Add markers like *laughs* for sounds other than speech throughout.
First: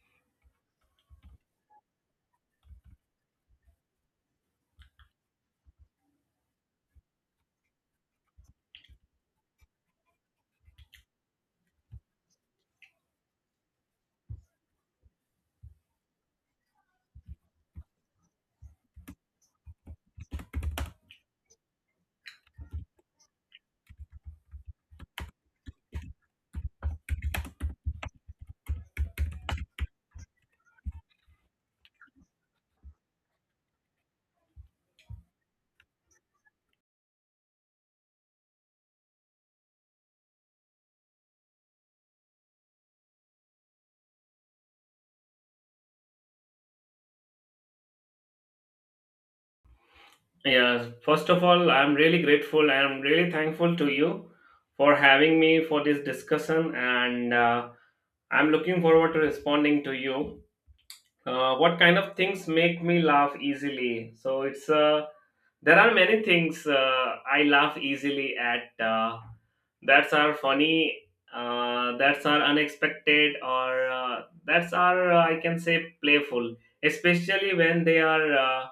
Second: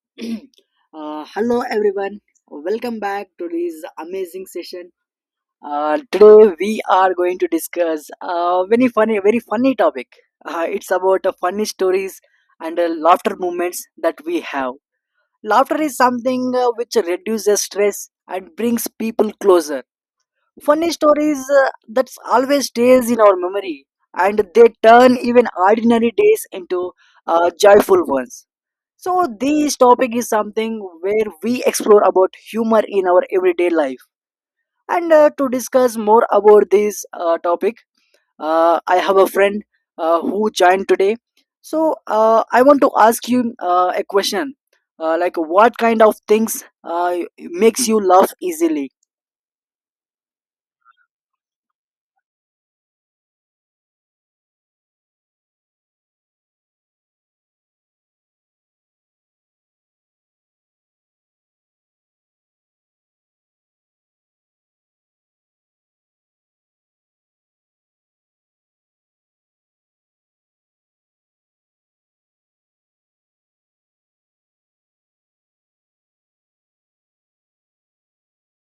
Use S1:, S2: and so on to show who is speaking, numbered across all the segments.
S1: *clears throat* Hello everyone, welcome back to this amazing session. Today we are going to discuss a very funny topic. It's about funny stories and laughter moments that we have. Laughter is something which reduces stress and brings people closer. Funny stories that always stays in our memory, and they turn even ordinary days into joyful ones. So this topic is something where we explore about humor in our everyday life. And to discuss more about this topic, I have a friend who joined today. So I want to ask you a question. Like, what kind of things makes you laugh easily?
S2: Yeah, first of all, I'm really grateful. I am really thankful to you for having me for this discussion, and I'm looking forward to responding to you. What kind of things make me laugh easily? So it's a There are many things I laugh easily at, that's are funny, that's are unexpected, or that's are, I can say, playful, especially when they are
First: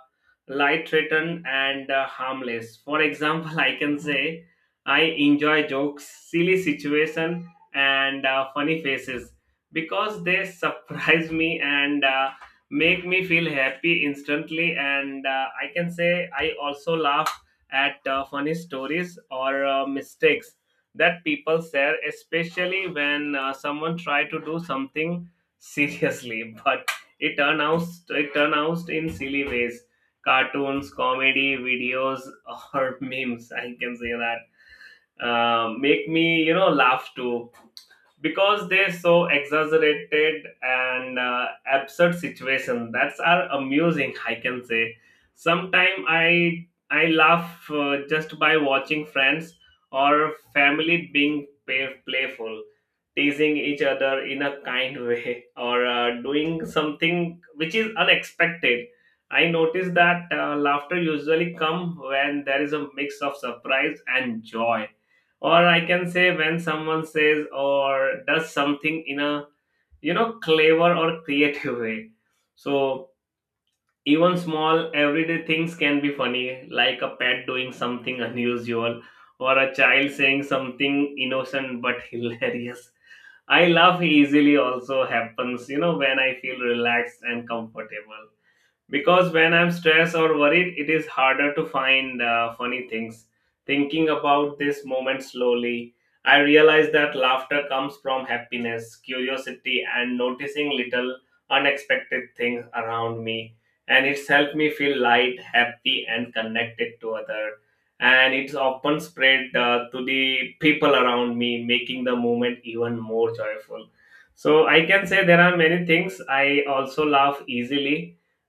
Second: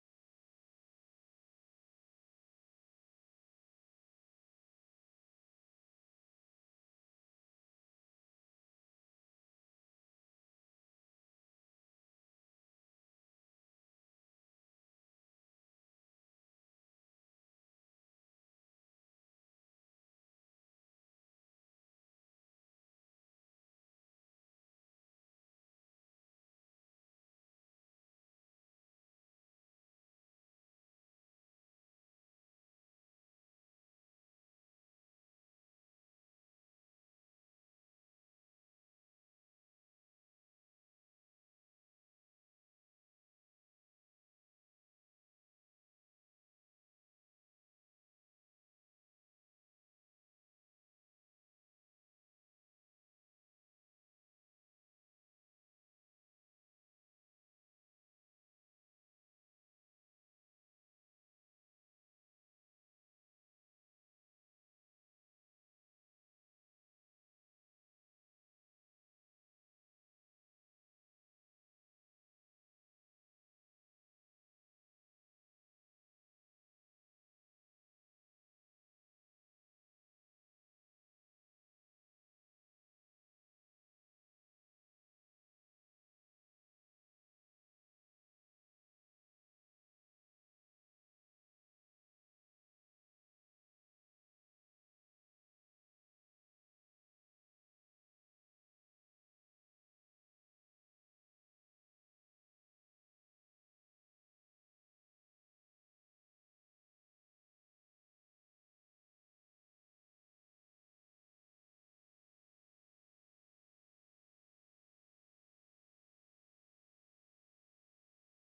S2: light written and harmless. For example, *laughs* I can say I enjoy jokes, silly situation, and funny faces because they *laughs* surprise me and make me feel happy instantly, and I can say I also laugh at funny stories or mistakes that people share, especially when someone try to do something seriously, *laughs* but it turn out it turn out in silly ways. Cartoons, comedy videos, or *laughs* memes, I can say that make me, laugh too, because they so exaggerated and absurd situation that's are amusing. I can say sometime I laugh just by watching friends or family being playful, teasing each other in a kind way, *laughs* or doing something which is unexpected. I notice that laughter usually come when there is a mix of surprise and joy, or I can say when someone says or does something in a, clever or creative way. So even small everyday things can be funny, like a pet doing something *laughs* unusual, or a child saying something innocent but *laughs* hilarious. I laugh easily also happens, when I feel relaxed and comfortable, because when I'm stressed or worried it is harder to find funny things. Thinking about this moment slowly, I realize that laughter comes from happiness, curiosity, and noticing little unexpected things around me, and it's helped me feel light, happy, and connected to other, and it's often spread to the people around me, making the moment even more joyful. So I can say there are many things I also laugh easily.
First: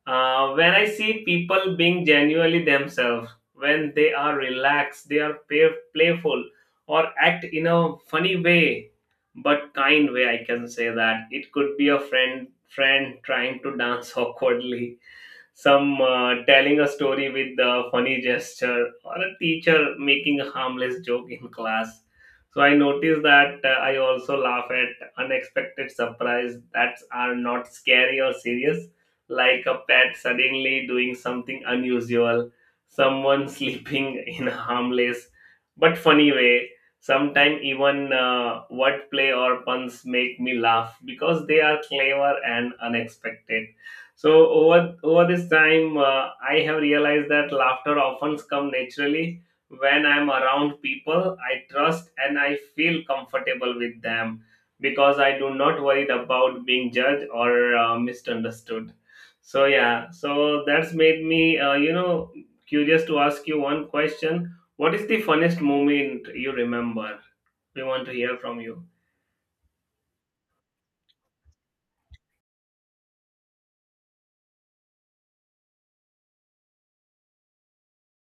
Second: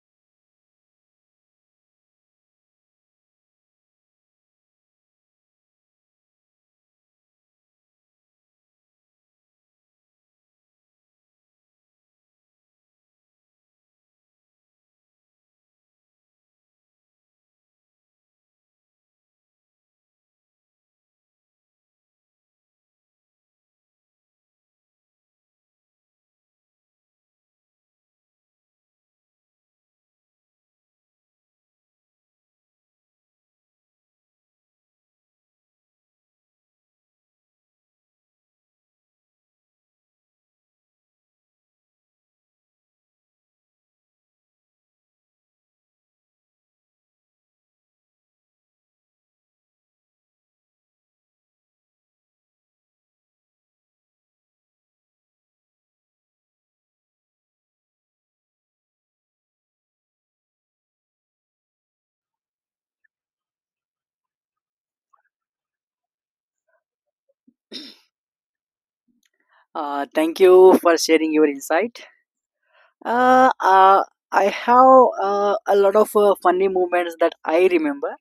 S2: When I see people being genuinely themselves, when they are relaxed, they are playful, or act in a funny way, but kind way, I can say that it could be a friend trying to dance *laughs* awkwardly, some telling a story with a funny gesture, or a teacher making a harmless joke in class. So I noticed that I also laugh at unexpected surprise that are not scary or serious, like a pet suddenly doing something unusual, someone *laughs* sleeping in a harmless but funny way. Sometimes even wordplay or puns make me laugh because they are clever and unexpected. So over this time, I have realized that laughter often comes naturally when I'm around people I trust and I feel comfortable with them, because I do not worry about being judged or misunderstood. So yeah, so that's made me, curious to ask you one question. What is the funniest moment you remember? We want to hear from you.
S1: Thank you for sharing your insight. Uh, uh, I have a lot of funny moments that I remember.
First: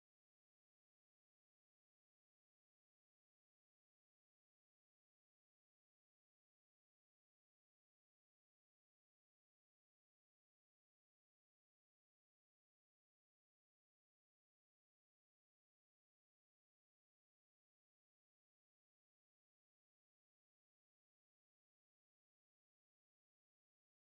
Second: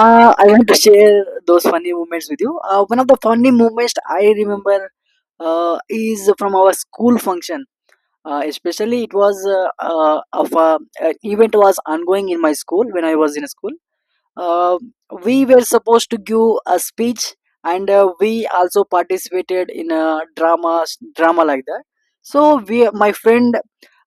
S1: I want to share those funny moments with you. One of the funny moments I remember is from our school function. Especially, it was of a, an event was ongoing in my school when I was in school. Uh, we were supposed to give a speech, and we also participated in a drama, drama like that. So we, my friend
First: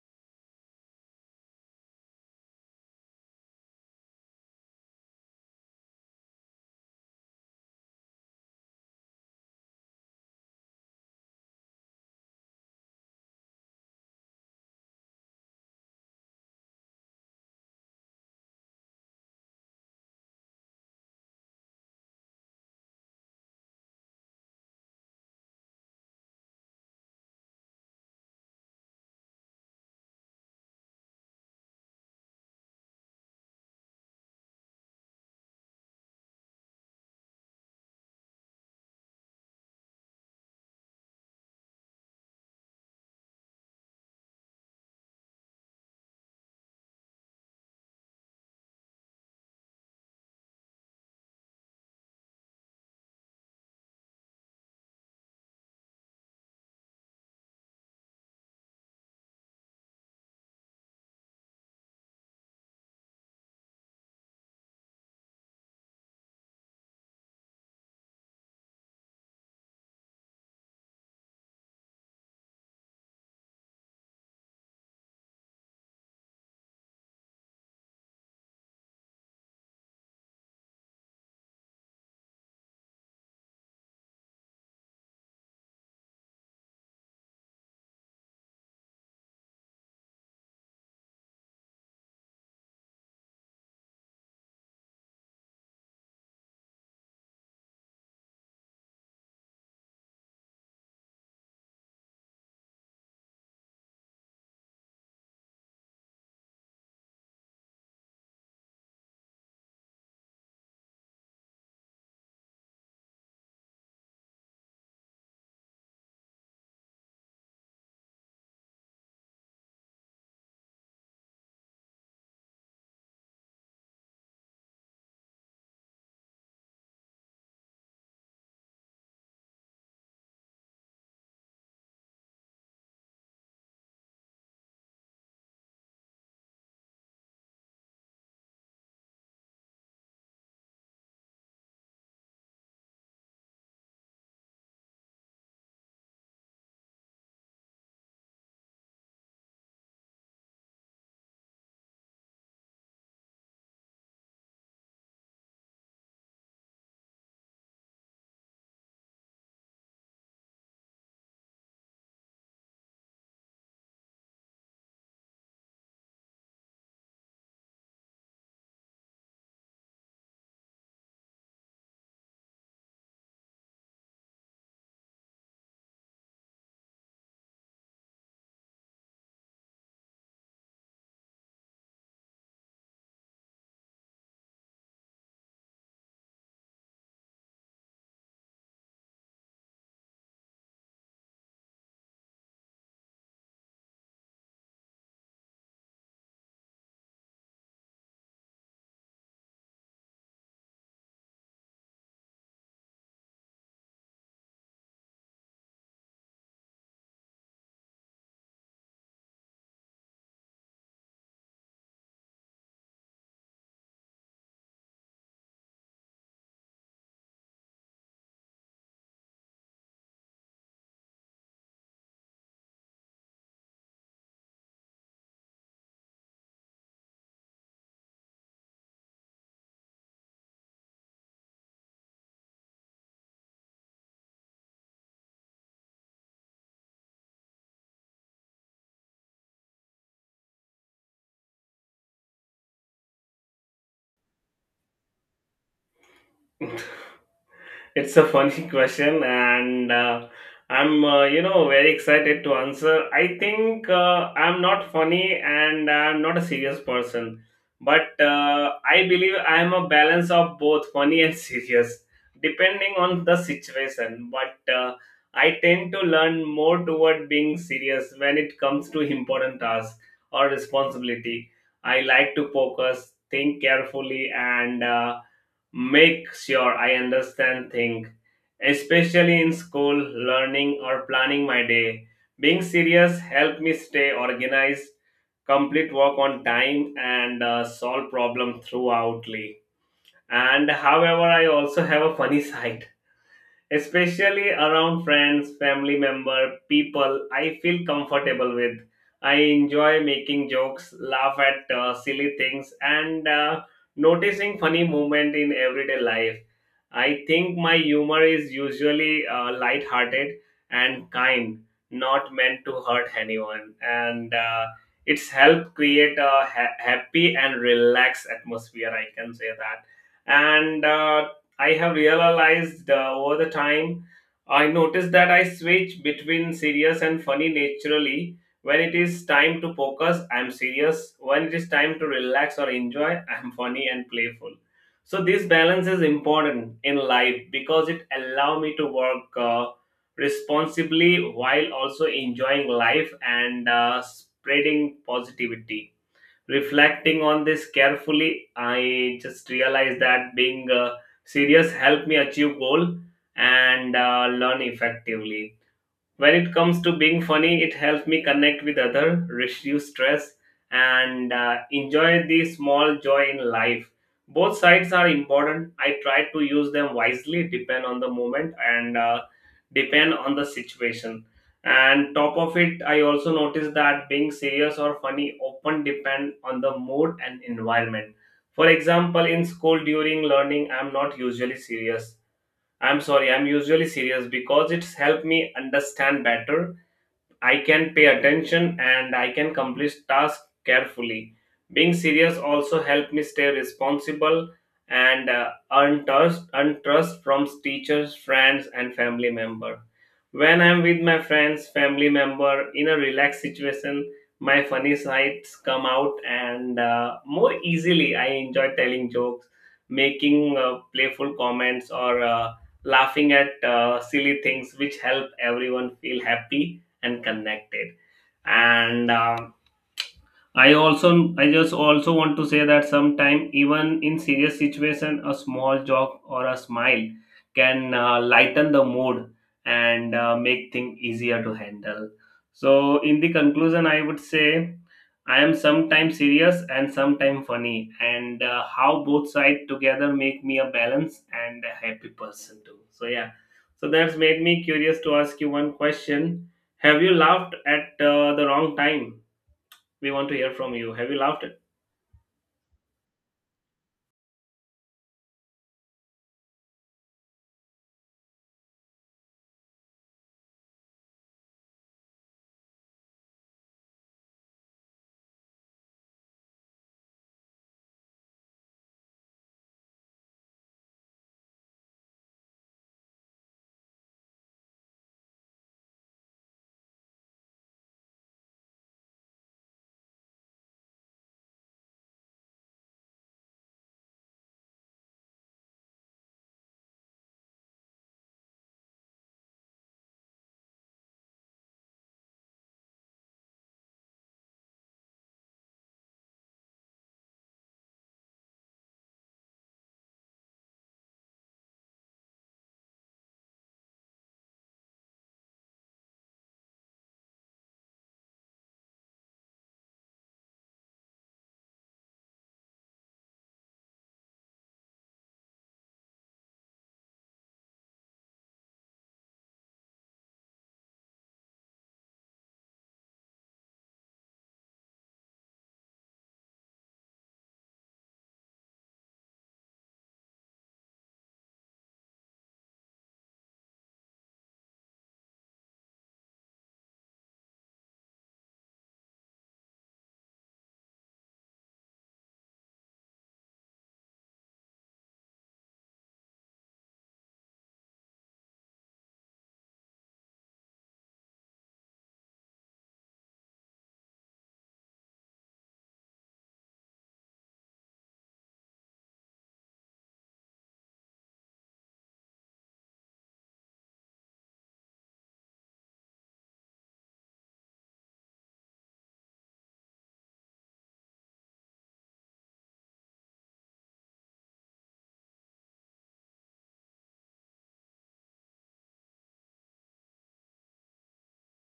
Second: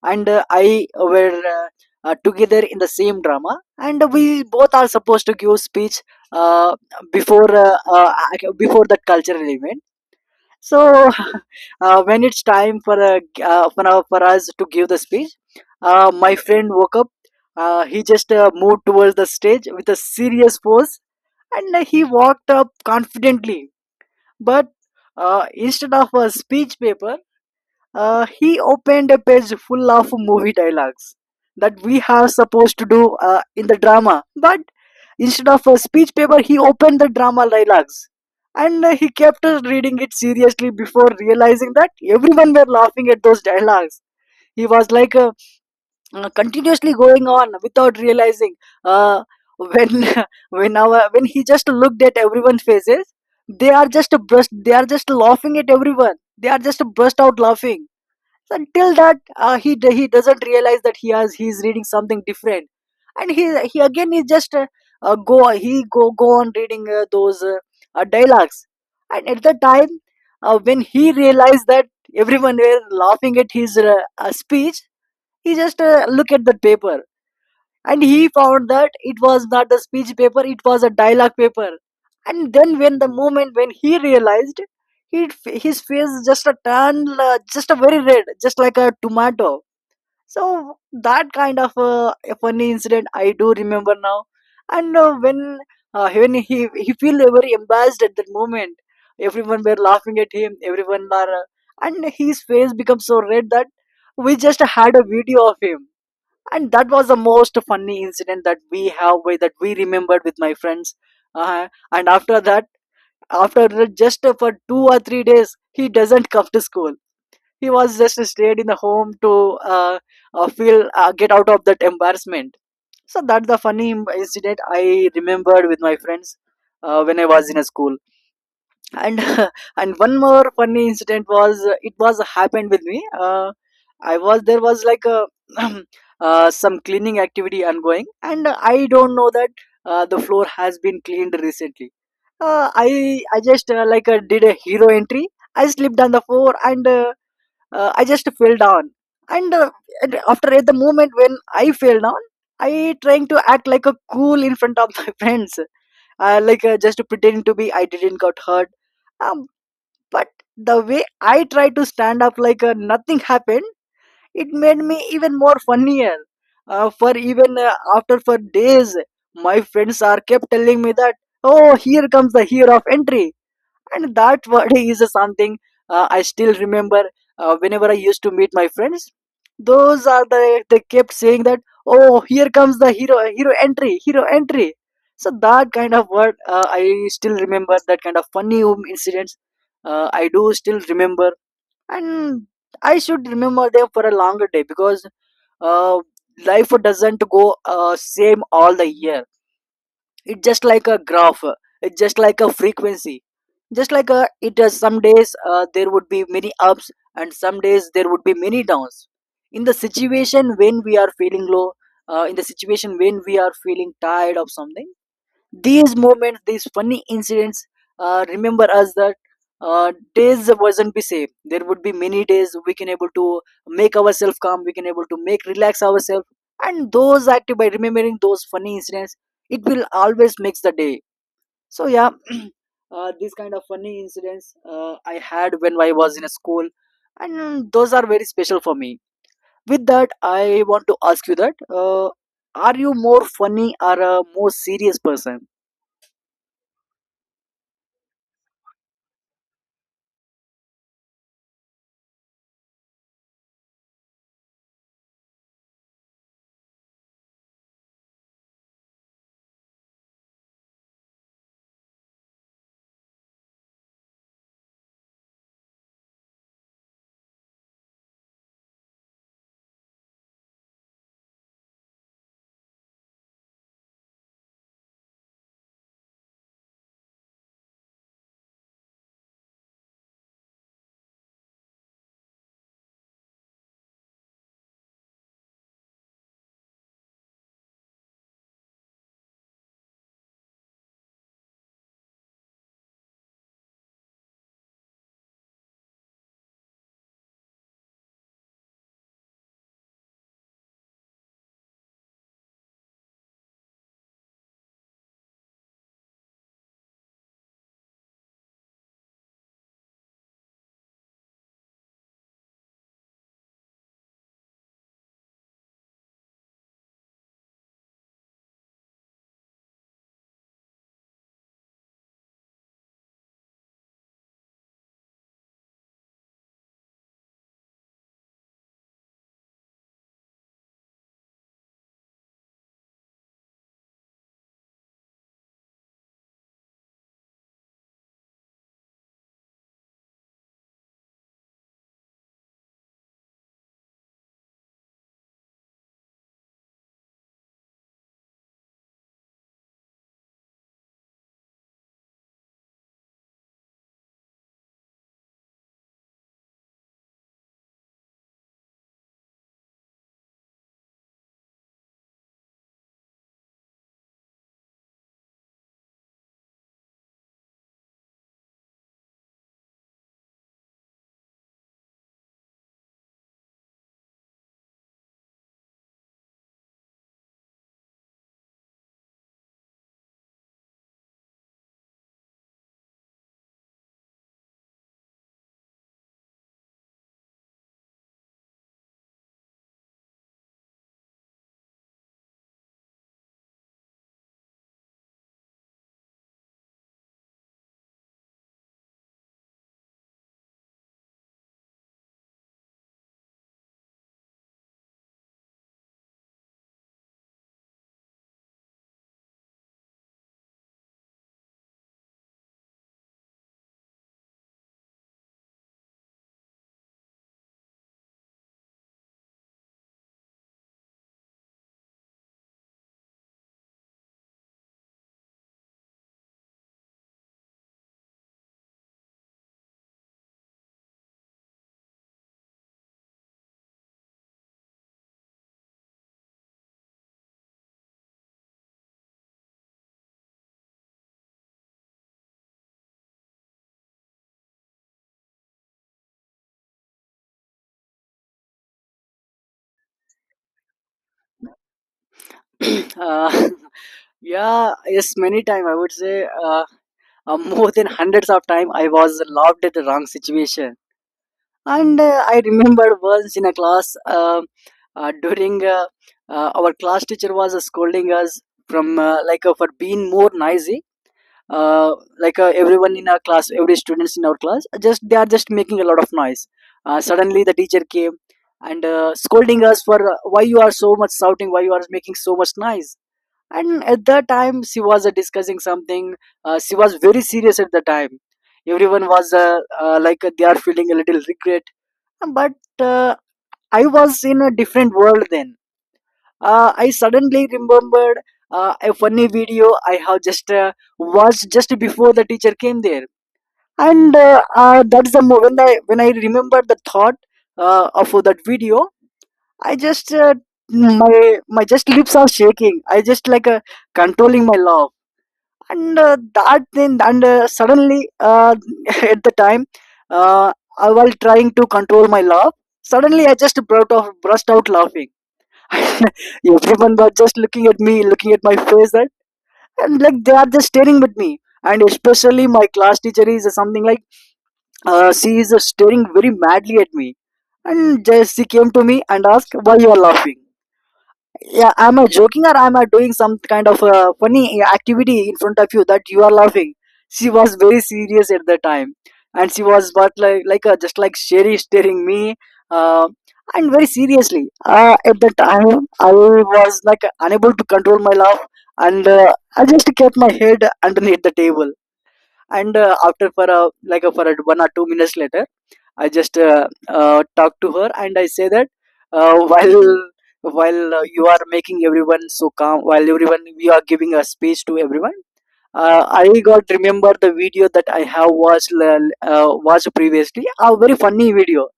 S1: and I were together in the same drama, and we both are supposed to give speech uh, before uh, uh, before that cultural event. So, *laughs* when it's time for a for us to give the speech, my friend woke up. He just moved towards the stage with a serious pose, and he walked up confidently. But instead of a speech paper, he opened a page full of movie dialogues that we are supposed to do in the drama. But instead of a speech paper, he opened the drama dialogues. And he kept reading it seriously before realizing that everyone were laughing at those dialogues. He was like continuously going on without realizing. Uh, when *laughs* when he just looked at everyone's faces, they are just brushed. They are just laughing at everyone. They are just burst out laughing until that he doesn't realize that he's reading something different. And he again he just go he go go on reading those dialogues. And at the time when he realized that everyone were laughing at his speech, he just look at the paper, and he found that it was not a speech paper, it was a dialogue paper. And then, when the moment when he realized, he, his face just a turned just a very red, just like a tomato. So that kind of a funny incident I do remember now. And when he feel very embarrassed at that moment, everyone were laughing at him, everyone were and his face become so red that we just had a video of him. And that was the most funny incident that we have, with that we remembered with my friends. And after that, just for 2 or 3 days he doesn't come to school. He was just stayed in the home to uh, feel get out of that embarrassment. So that's the funny incident I remembered with my friends when I was in a school. And *laughs* and one more funny incident was, it was happened with me. I was, there was like a *clears throat* some cleaning activity ongoing, and I don't know that the floor has been cleaned recently. uh, i I just like did a hero entry. I slipped on the floor and I just fell down. And, and after, at the moment when I fell down, I trying to act like a cool in front of my *laughs* friends, like just pretending to be I didn't got hurt. Um, but the way I tried to stand up like nothing happened, it made me even more funnier. For even after for days, my friends are kept telling me that, oh, here comes the hero of entry. And that word *laughs* is something I still remember. Whenever I used to meet my friends, those are the, they kept saying that, oh, here comes the hero entry. So that kind of word I still remember that kind of funny incidents I do still remember. And I should remember them for a longer day, because uh, life doesn't go same all the year. It's just like a graph, it's just like a frequency, just like a, it does some days there would be many ups and some days there would be many downs. In the situation when we are feeling low, in the situation when we are feeling tired of something, these moments, these funny incidents, remember us that days wasn't be same. There would be many days we can able to make ourselves calm. We can able to make relax ourselves, and those active by remembering those funny incidents, it will always makes the day. So yeah, these kind of funny incidents I had when I was in a school, and those are very special for me. With that, I want to ask you that are you more funny or a more serious person?
S2: *laughs* It's a funny *laughs* question, and I'm, very excited to answer. I think I'm not funny and I'm not a serious person, but I believe I'm a balance of both funny and *laughs* serious, depending on the situation. But I tend to learn more toward being serious when it comes to important tasks or responsibility. I like to focus, think carefully, and make sure I understand things, especially in school, learning, or planning my day. Being serious help me stay organized, complete work on time, and solve problem throughoutly. And however, I also have a funny *laughs* side, especially around friends, family member, people I feel comfortable with. I enjoy making jokes, laugh at silly things, and noticing funny movement in everyday life. I think my humor is usually light-hearted and kind, not meant to hurt anyone, and it's helped create a happy and relaxed atmosphere. I can say that. And I have realized over the time, I noticed that I switch between serious and funny naturally. When it is time to focus, I'm serious. When it is time to relax or enjoy, *laughs* I'm funny and playful. So this balance is important in life because it allow me to work responsibly while also enjoying life and spreading positivity. Reflecting on this carefully, I just realized that being serious helped me achieve goal and learn effectively. When it comes to being funny, it helps me connect with other, reduce stress, and enjoy the small joy in life. Both sides are important. I try to use them wisely, depend on the moment and depend on the situation. And top of it, I also noticed that being serious or funny often depend on the mood and environment. For example, in school during learning, I'm not usually serious. I'm sorry, I'm usually serious because it's helped me understand better. I can pay attention and I can complete tasks carefully. Being serious also helped me stay responsible and earn trust, earn trust from teachers, friends, and family member. When I'm with my friends, family member in a relaxed situation, my funny sides come out and more easily. I enjoy telling jokes, making playful comments, or laughing at silly things, which help everyone feel happy and connected. And I also, I just also want to say that sometimes even in serious situation, a small joke or a smile can lighten the mood and make things easier to handle. So in the conclusion, I would say I am sometimes serious and sometimes funny, and how both sides together make me a balanced and a happy person too. So yeah. So that's made me curious to ask you one question. Have you laughed at the wrong time? We want to hear from you. Have you loved it?
S1: *clears throat* uh, *laughs* yeah, yes, many time I would say uh, more than hundreds of time I was loved at the wrong situation. And I remember, once in a class, um during our class teacher was scolding us from like for being more noisy. uh, like everyone in our class, every students in our class, just they are just making a lot of noise. Suddenly the teacher came and scolding us for why you are so much shouting, why you are making so much noise. And at that time she was discussing something. She was very serious at the time. Everyone was like they are feeling a little regret. But I was in a different world then. I suddenly remembered a funny video I have just watched just before the teacher came there. And that's the moment when I remember the thought of that video. I just my my just lips are shaking. I just like controlling my laugh. And that then, and suddenly *laughs* at the time while trying to control my laugh, suddenly I just burst out laughing. *laughs* Everyone was just looking at me, looking at my face that, and like they are just staring at me. And especially my class teacher is something like, she is staring very madly at me. And just she came to me and asked, why you are laughing? Yeah, am I joking, or am I doing some kind of funny activity in front of you that you are laughing? She was very serious at the time. And she was, but just like sherry staring me. uh, and very seriously, at the time I was like unable to control my laugh. And I just kept my head underneath the table. And after for a, like a, for a, 1 or 2 minutes later, I just talk to her, and I say that while you are making everyone so calm, while everyone we are giving a speech to everyone. I got remember the video that I have watched previously, a very funny video.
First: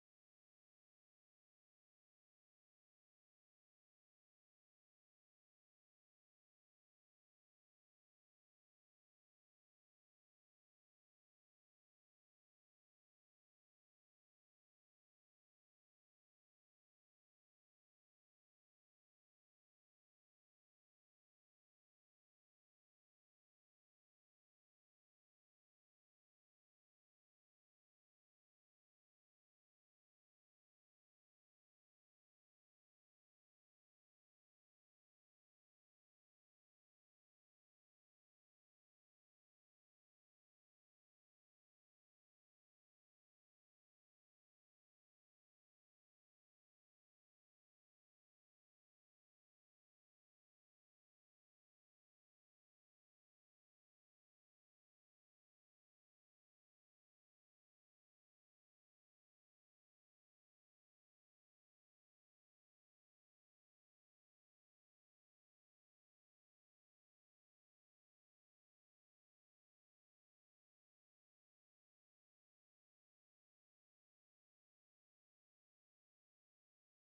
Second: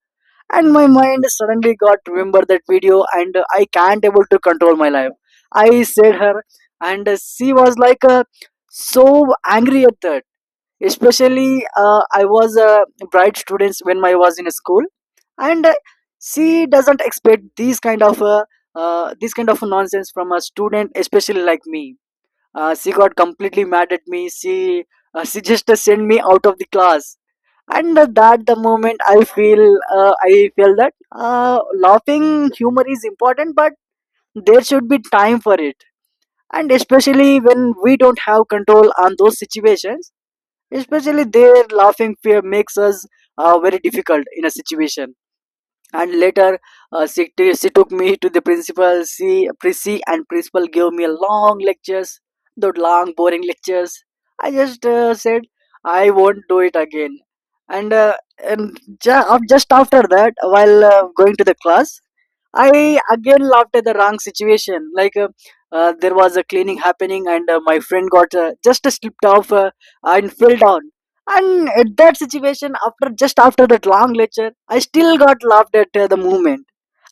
S1: And my mind suddenly got remember that video, and I can't able to control my life. I said her, and she was like so angry at that. Especially, I was a bright students when I was in school and she doesn't expect these kind of this kind of nonsense from a student especially like me. She got completely mad at me. She just sent me out of the class, and that the moment I feel that laughing humor is important, but there should be time for it, and especially when we don't have control on those situations, especially their laughing fear makes us very difficult in a situation. And later, she took me to the principal. She and principal gave me a long lectures, the long boring lectures. I just said I won't do it again. And uh, and ju- af- just after that, while going to the class, I again laughed at the wrong situation. Like, there was a cleaning happening, and my friend got just slipped off and fell down. And at that situation, after just after that long lecture, I still got laughed at the moment,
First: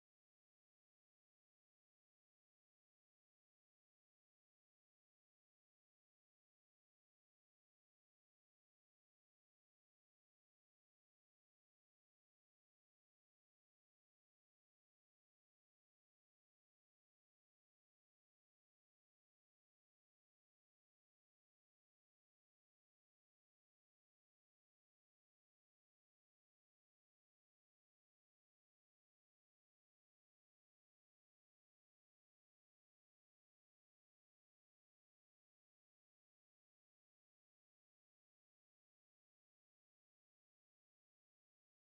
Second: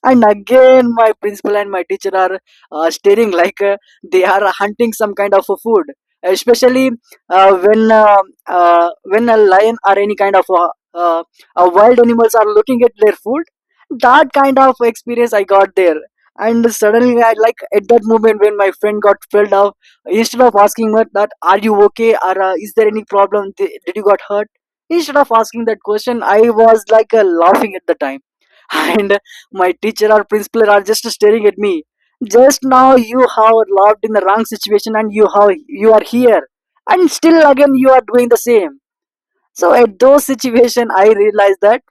S1: and again my principal and my teacher are staring like they are hunting some kind of a food, especially uh, when uh, when a lion or any kind of wild animals are looking at their food. That kind of experience I got there. And suddenly, I, at that moment when my friend got filled up, instead of asking her that are you okay, or is there any problem, did you got hurt, instead of asking that question, I was like laughing at the time. And my teacher or principal are just staring at me. Just now you have loved in the wrong situation, and you have, you are here, and still again you are doing the same. So at those situation, I realized that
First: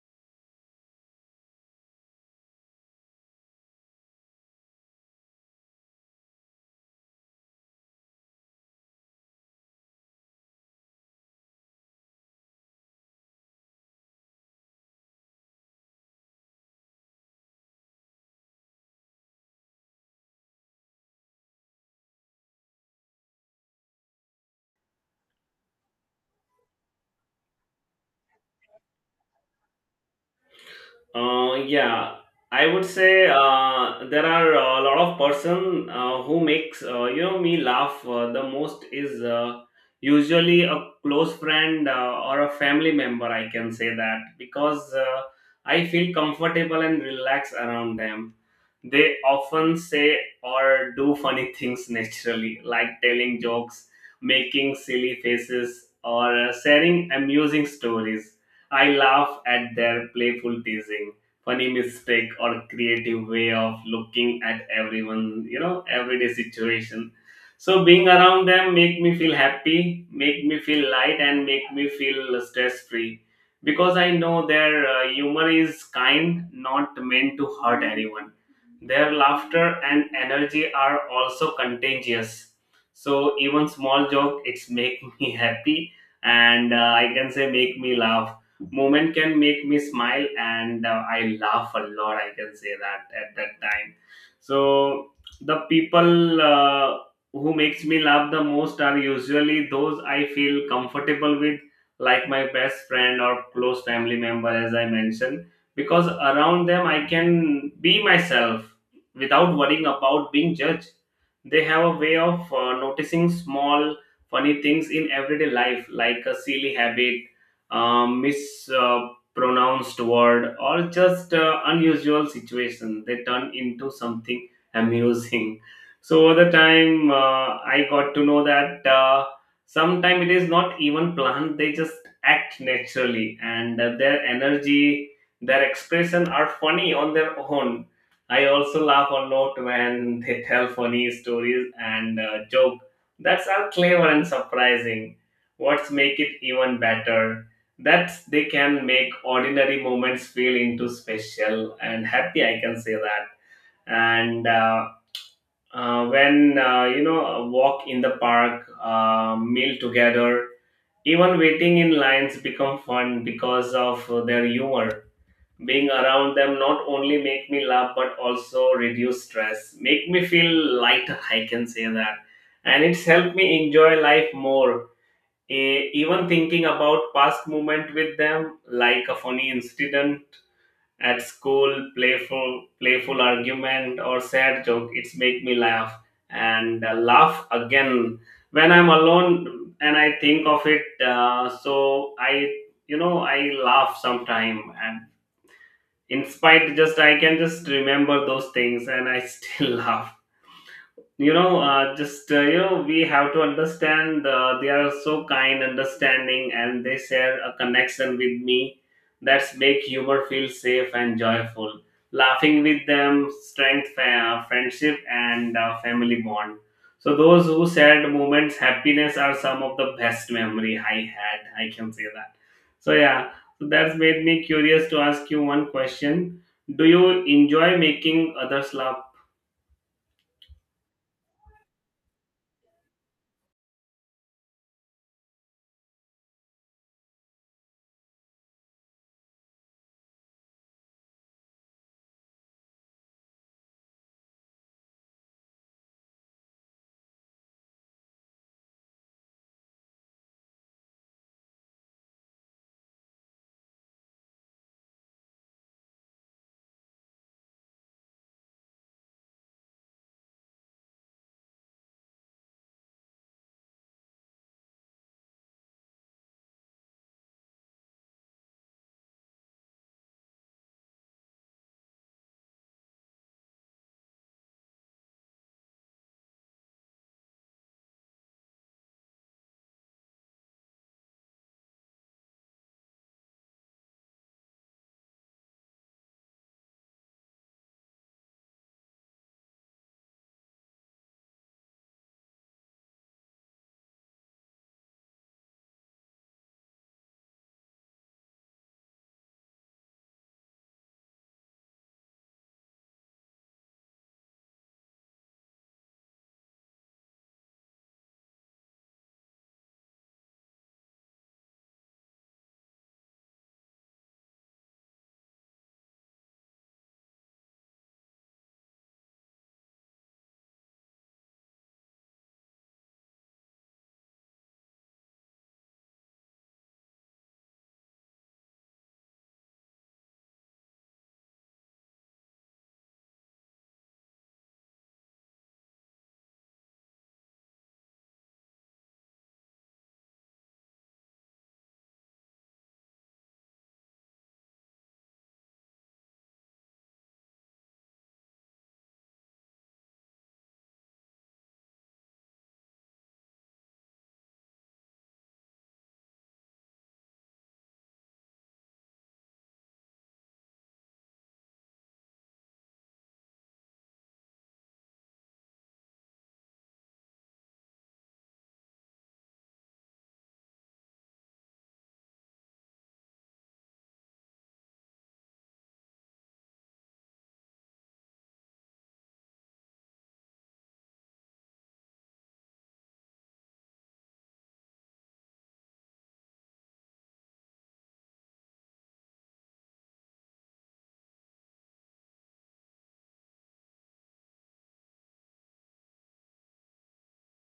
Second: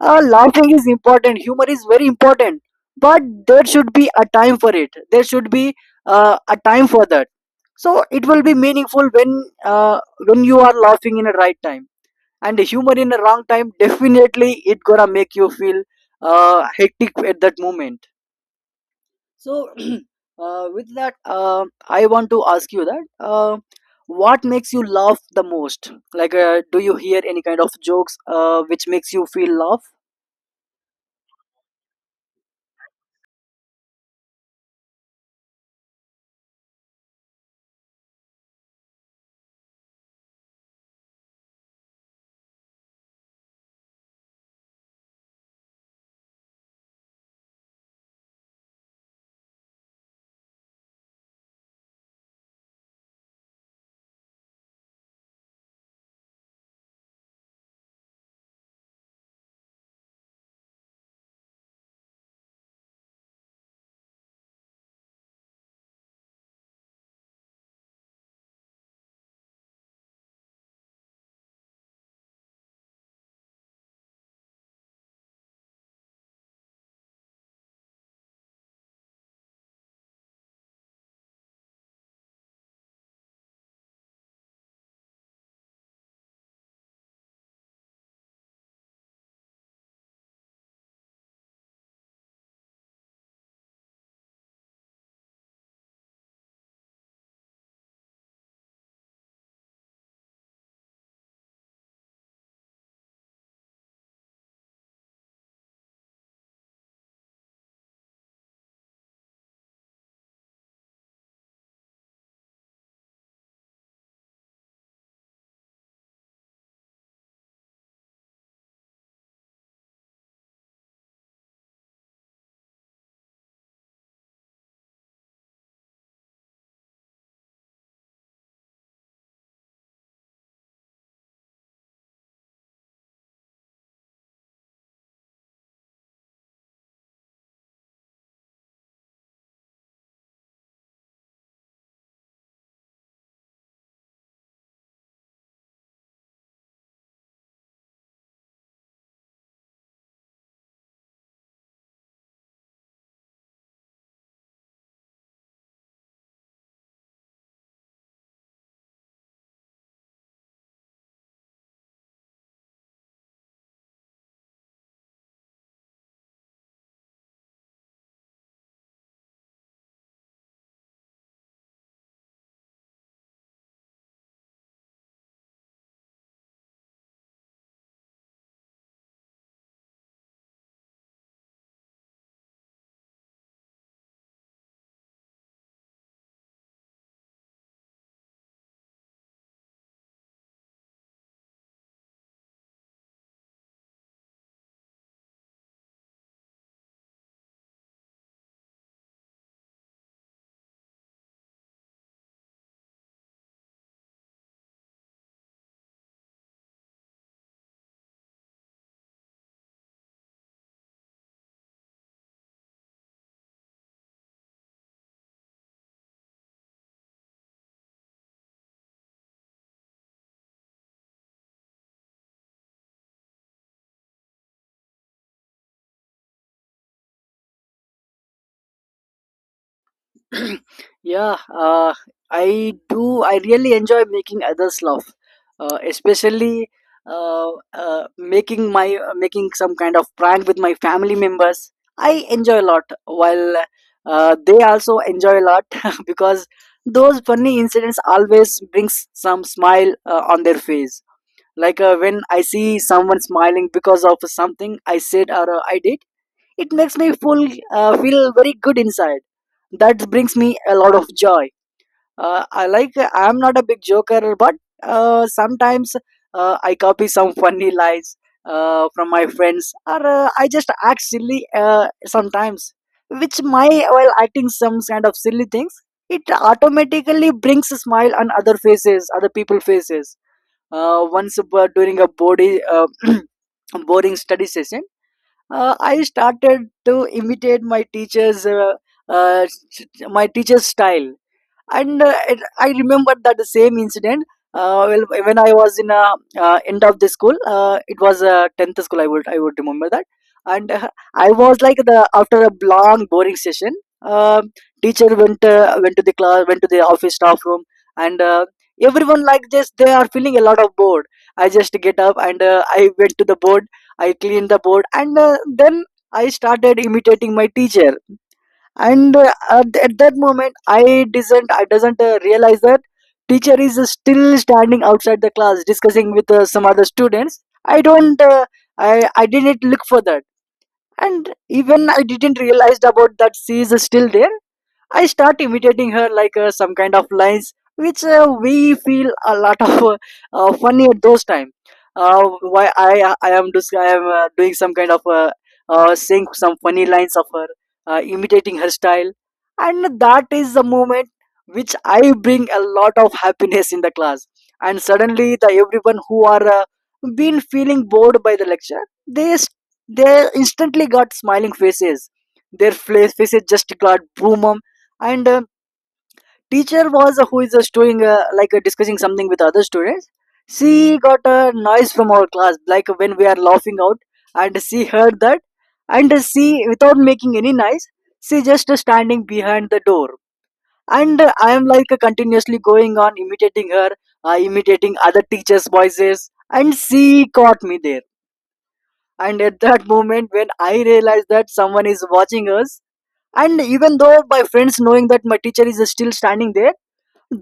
S1: laughing is important, humor is very important, but there should be a time for it, there should be a time for that. So it will be meaningful uh, when you are laughing in a right time, and humor in a wrong time definitely it gonna make you feel hectic at that moment. So *clears throat* with that, I want to ask you that what makes you laugh the most? Like do you hear any kind of jokes which makes you feel laugh?
S2: Yeah, I would say there are a lot of person who makes, me laugh the most is usually a close friend or a family member. I can say that because I feel comfortable and relaxed around them. They often say or do funny *laughs* things naturally, like telling jokes, making silly faces, or sharing amusing stories. I laugh at their playful teasing, funny mistake, or creative way of looking at everyone, everyday situation. So being around them make me feel happy, make me feel light, and make me feel stress free, because I know their humor is kind, not meant to hurt anyone. Their laughter and energy are also contagious. So even small joke, it's make *laughs* me happy, and I can say make me laugh. Moment can make me smile and I laugh a lot, I can say that at that time. So the people who makes me laugh the most are usually those I feel comfortable with, like my best friend or close family member, as I mentioned, because around them I can be myself without worrying about being judged. They have a way of noticing small funny things in everyday life, like a silly habit, mispronounced word, or just unusual situation. They turn into something amusing. So over the time, I got to know that sometimes it is not even planned. They just act naturally, and their energy, their expression are funny on their own. I also laugh a lot when *laughs* they tell funny stories and joke. That's are clever and surprising. What's make it even better? That they can make ordinary moments feel into special and happy, I can say that. And when, a walk in the park, meal together, even waiting in lines become fun because of their humor. Being around them not only make me laugh but also reduce stress, make me feel lighter, I can say that, and it's helped me enjoy life more. Even thinking about past moment with them, like a funny incident at school, playful argument or sad joke, it's make me laugh and laugh again when I'm alone and I think of it. So I, I laugh sometime, and in spite, just I can just remember those things and I still *laughs* laugh, you know just you know we have to understand they are so kind, understanding, and they share a connection with me. That's make humor feel safe and joyful. Laughing with them strength friendship and family bond. So those who shared moments happiness are some of the best memory I had, I can say that. So yeah, so that's made me curious to ask you one question. Do you enjoy making others laugh?
S1: *clears throat* Yeah, I do. I really enjoy making others laugh, especially making my, making some kind of prank with my family members. I enjoy a lot, while they also enjoy a lot, *laughs* because those funny incidents always brings some smile on their face. Like when I see someone smiling because of something I said, or I did, it makes me full feel very good inside, that brings me a lot of joy. I like, I'm not a big joker, but sometimes I copy some funny lies from my friends, or I just act silly sometimes. Which my, while acting some kind of silly things, it automatically brings a smile on other faces, other people faces. Once during a body *clears throat* boring study session, I started to imitate uh, my teacher's style. And I remember that the same incident. Well, when I was in end of the school, it was 10th school, I would, I would remember that. And I was like, the after a long boring session, um, teacher went, went to the class, went to the office staff room, and everyone like just they are feeling a lot of bored. I just get up and I went to the board, I cleaned the board, and then I started imitating my teacher. And at that moment I did not, I doesn't realize that teacher is still standing outside the class discussing with some other students. I don't , I didn't look for that. And even I didn't realize about that she is still there. I start imitating her like some kind of lines, which we feel a lot of funny at those time. Why I am dis- I am doing some kind of saying some funny lines of her, imitating her style, and that is the moment which I bring a lot of happiness in the class. And suddenly, the everyone who are been feeling bored by the lecture, they instantly got smiling faces. Their faces just got boom. And um, teacher was who is just doing discussing something with other students, she got a noise from our class like when we are laughing out, and she heard that. And she, without making any noise, she just standing behind the door. And I am like continuously going on imitating her, imitating other teachers voices, and she caught me there. And at that moment when I realized that someone is watching us, and even though my friends knowing that my teacher is still standing there,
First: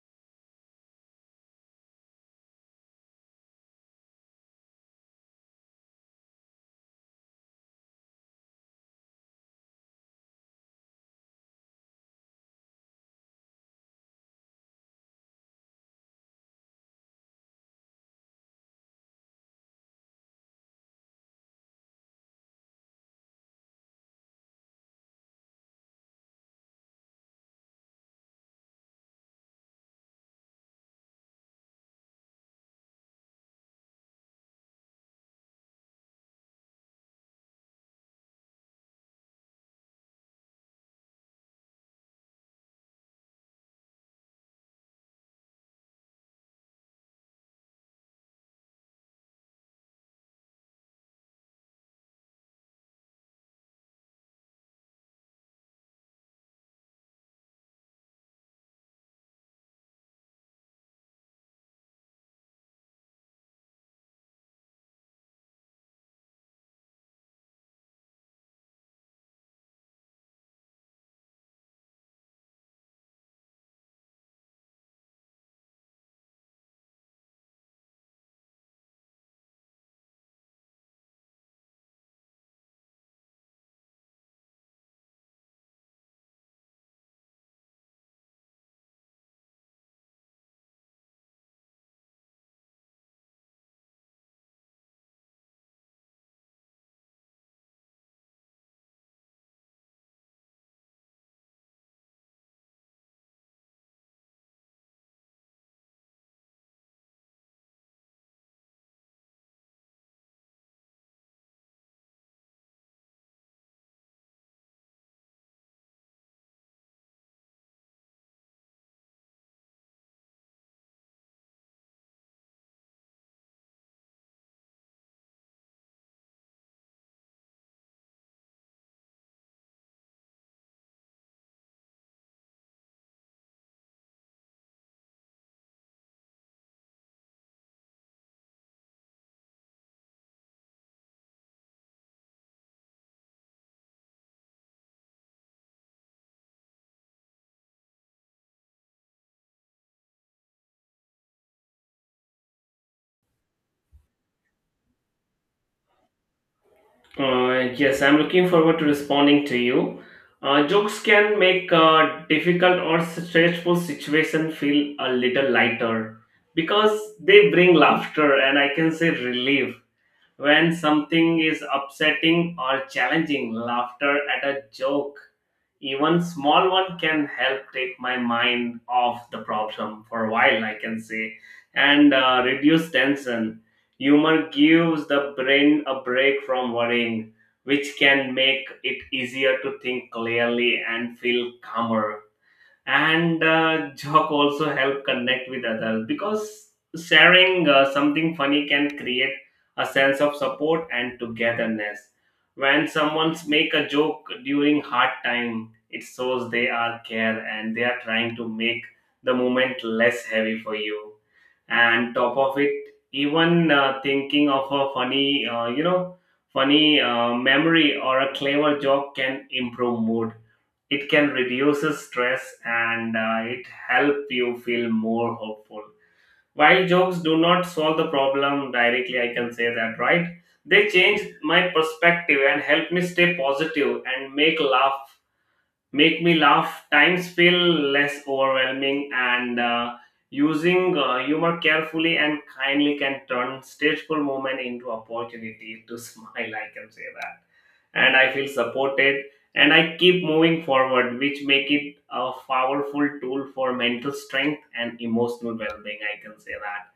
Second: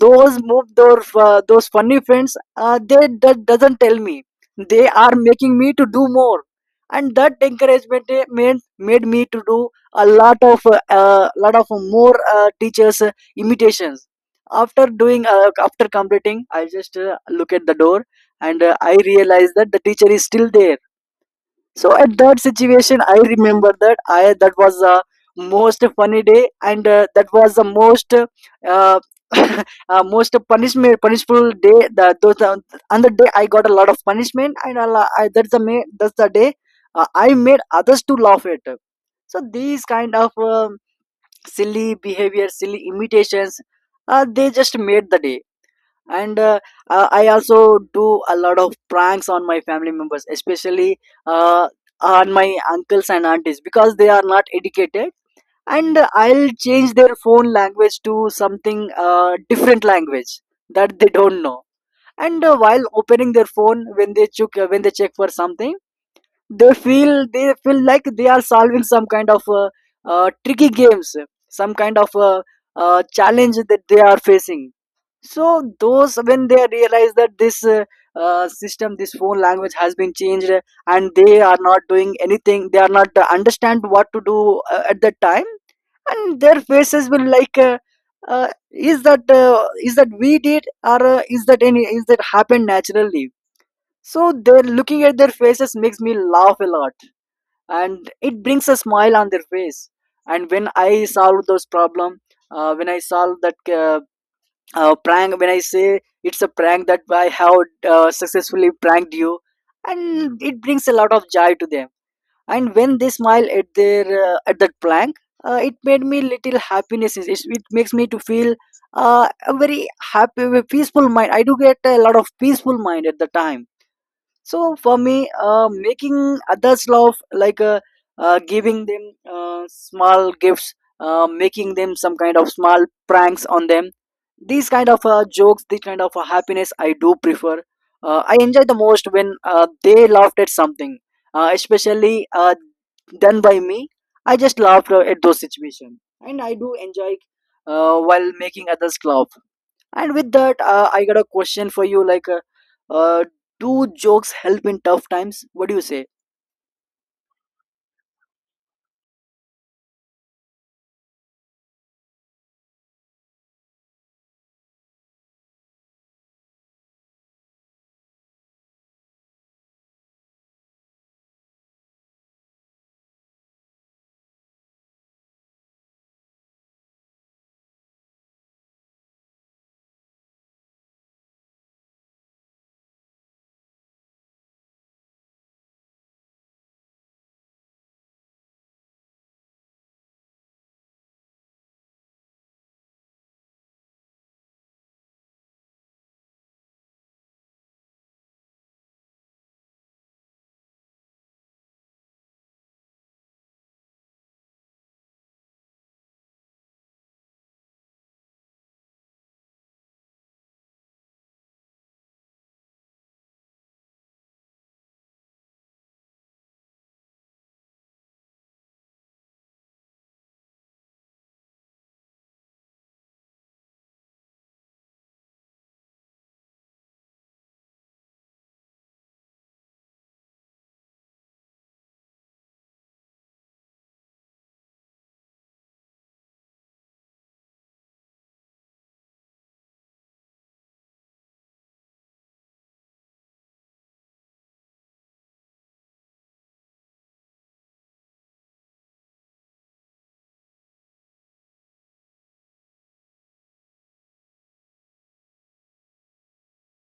S1: those move those funny friends, they, that doesn't tell me, they are making me to do more. And that encouragement, made me to do a lot of more teachers imitations. After doing, after completing, I just look at the door, and I realize that the teacher is still there. So at that situation, I remember that, I, that was the most funny day, and that was the most *laughs* most punishment punishful day. The those On the day I got a lot of punishment, and I, that's the day I made others to laugh at. So these kind of, um, silly behavior, silly imitations, they just made the day. And I also do a lot of pranks on my family members, especially uh, on my uncles and aunties, because they are not educated. And I'll change their phone language to something different language that they don't know. And while opening their phone, when they check for something, they feel like they are solving some kind of tricky games, some kind of challenge that they are facing. So those, when they realize that this system, this phone language has been changed, and they are not doing anything, they are not understand what to do at that time, and their faces will like, is that, is that we did, or is that any, is that happened naturally. So they're looking at their faces makes me laugh a lot, and it brings a smile on their face. And when I solve those problem, when I solve that prank, when I say it's a prank that I have successfully pranked you, and it brings a lot of joy to them. And when they smile at their at that prank, it made me little happiness. It makes me to feel a very happy, a peaceful mind. I do get a lot of peaceful mind at the time. So for me, making others laugh, like giving them small gifts, making them some kind of small pranks on them, these kind of jokes, these kind of happiness I do prefer. I enjoy the most when they laughed at something, especially done by me. I just laughed at those situations, and I do enjoy while making others laugh. And with that, I got a question for you. Like, uh, do jokes help in tough times? What do you say?
S2: Yes, I'm looking forward to responding to you. Jokes can make difficult or stressful situation feel a little lighter, because they bring laughter and I can say relief. When something is upsetting or challenging, laughter at a joke, even small one, can help take my mind off the problem for a while, I can say, and reduce tension. Humor gives the brain a break from worrying, which can make it easier to think clearly and feel calmer. And joke also help connect with others, because sharing something funny can create a sense of support and togetherness. When someone make a joke during hard time, it shows they are care and they are trying to make the moment less heavy for you. And top of it, even thinking of a funny, funny memory or a clever joke can improve mood. It can reduce stress, and it help you feel more hopeful. While jokes do not solve the problem directly, I can say that, right, they change my perspective and help me stay positive and make laugh, make me laugh times feel less overwhelming. And using humor carefully and kindly can turn stressful moment into opportunity to *laughs* smile, I can say that, and I feel supported and I keep moving forward, which make it a powerful tool for mental strength and emotional well-being. I can say that.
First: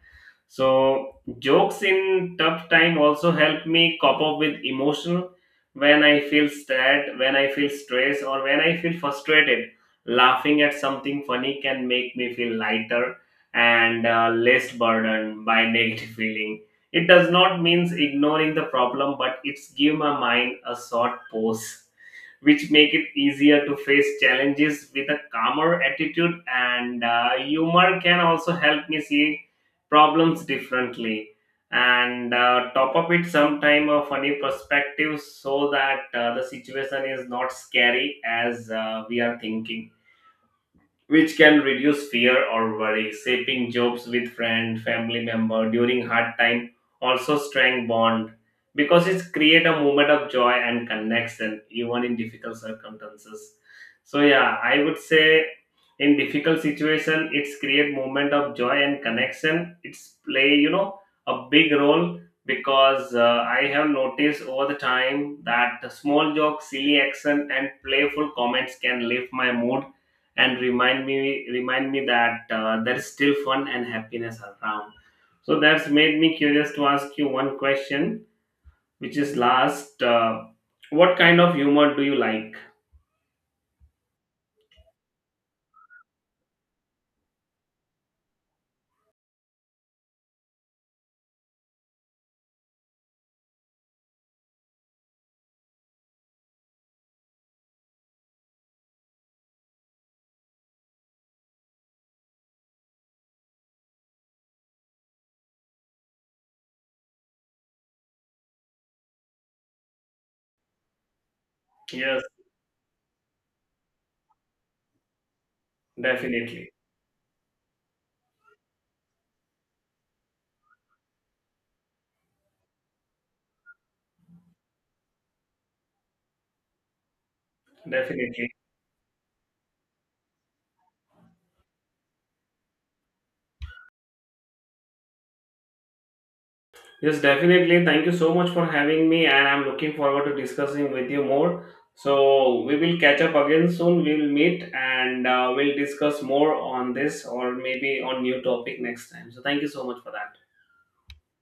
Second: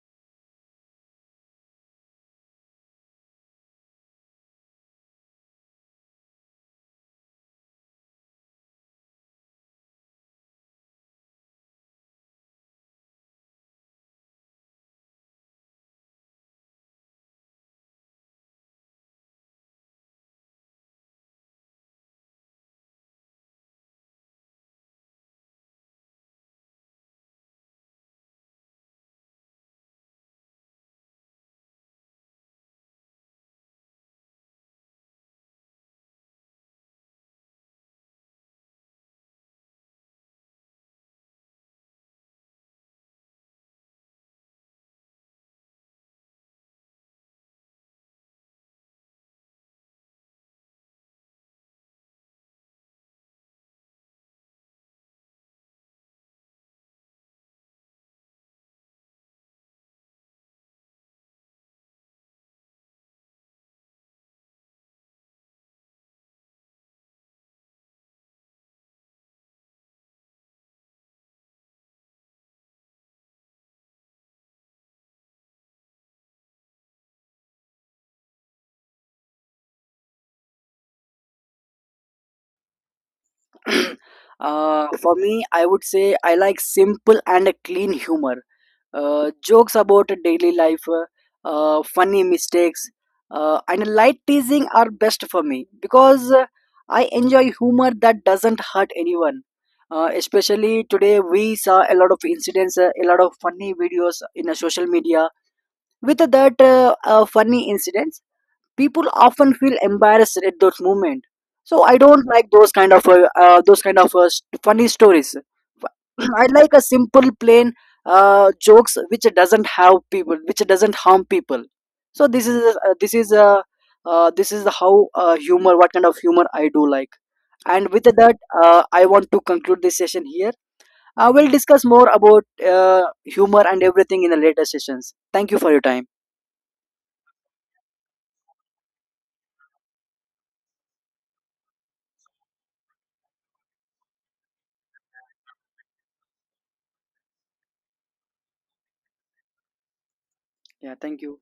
S2: So jokes in tough time also help me cope up with emotion when I feel sad, when I feel stressed, or when I feel frustrated. Laughing at something funny can make me feel lighter and less burdened by *laughs* negative feeling. It does not means ignoring the problem, but it's give my mind a short pause, which make it easier to face challenges with a calmer attitude. And humor can also help me see problems differently, and top up it some time of a new perspective, so that the situation is not scary as we are thinking, which can reduce fear or worry. Shaping jokes with friend, family member during hard time also strength bond, because it create a moment of joy and connection even in difficult circumstances. So yeah, I would say in difficult situation, it's create moment of joy and connection. It's play, a big role, because I have noticed over the time that the small jokes, silly action, and playful comments can lift my mood and remind me that there's still fun and happiness around. So that's made me curious to ask you one question, which is last. What kind of humor do you like?
S1: For me, I would say I like simple and a clean humor. Jokes about daily life, funny mistakes, and light teasing are best for me, because I enjoy humor that doesn't hurt anyone. Especially today, we saw a lot of incidents, a lot of funny videos in social media. With that funny incidents, people often feel embarrassed at those moments. So I
S2: Yes,
S1: don't like those kind of funny stories. *clears throat* I
S2: definitely.
S1: like a simple plain jokes which doesn't have people, which doesn't harm people. So this is this is how humor, what kind of humor I do like. And with that,
S2: Definitely.
S1: I want to conclude this session here. I will discuss more about humor and everything in the later sessions. Thank you for your time.
S2: Yes, definitely. Thank you so much for having me, and I'm looking forward to discussing with you more. So, we will catch up again soon. We will meet and we'll discuss more on this, or maybe on new topic next time. So, thank you so much for that.
S1: Yeah, thank you.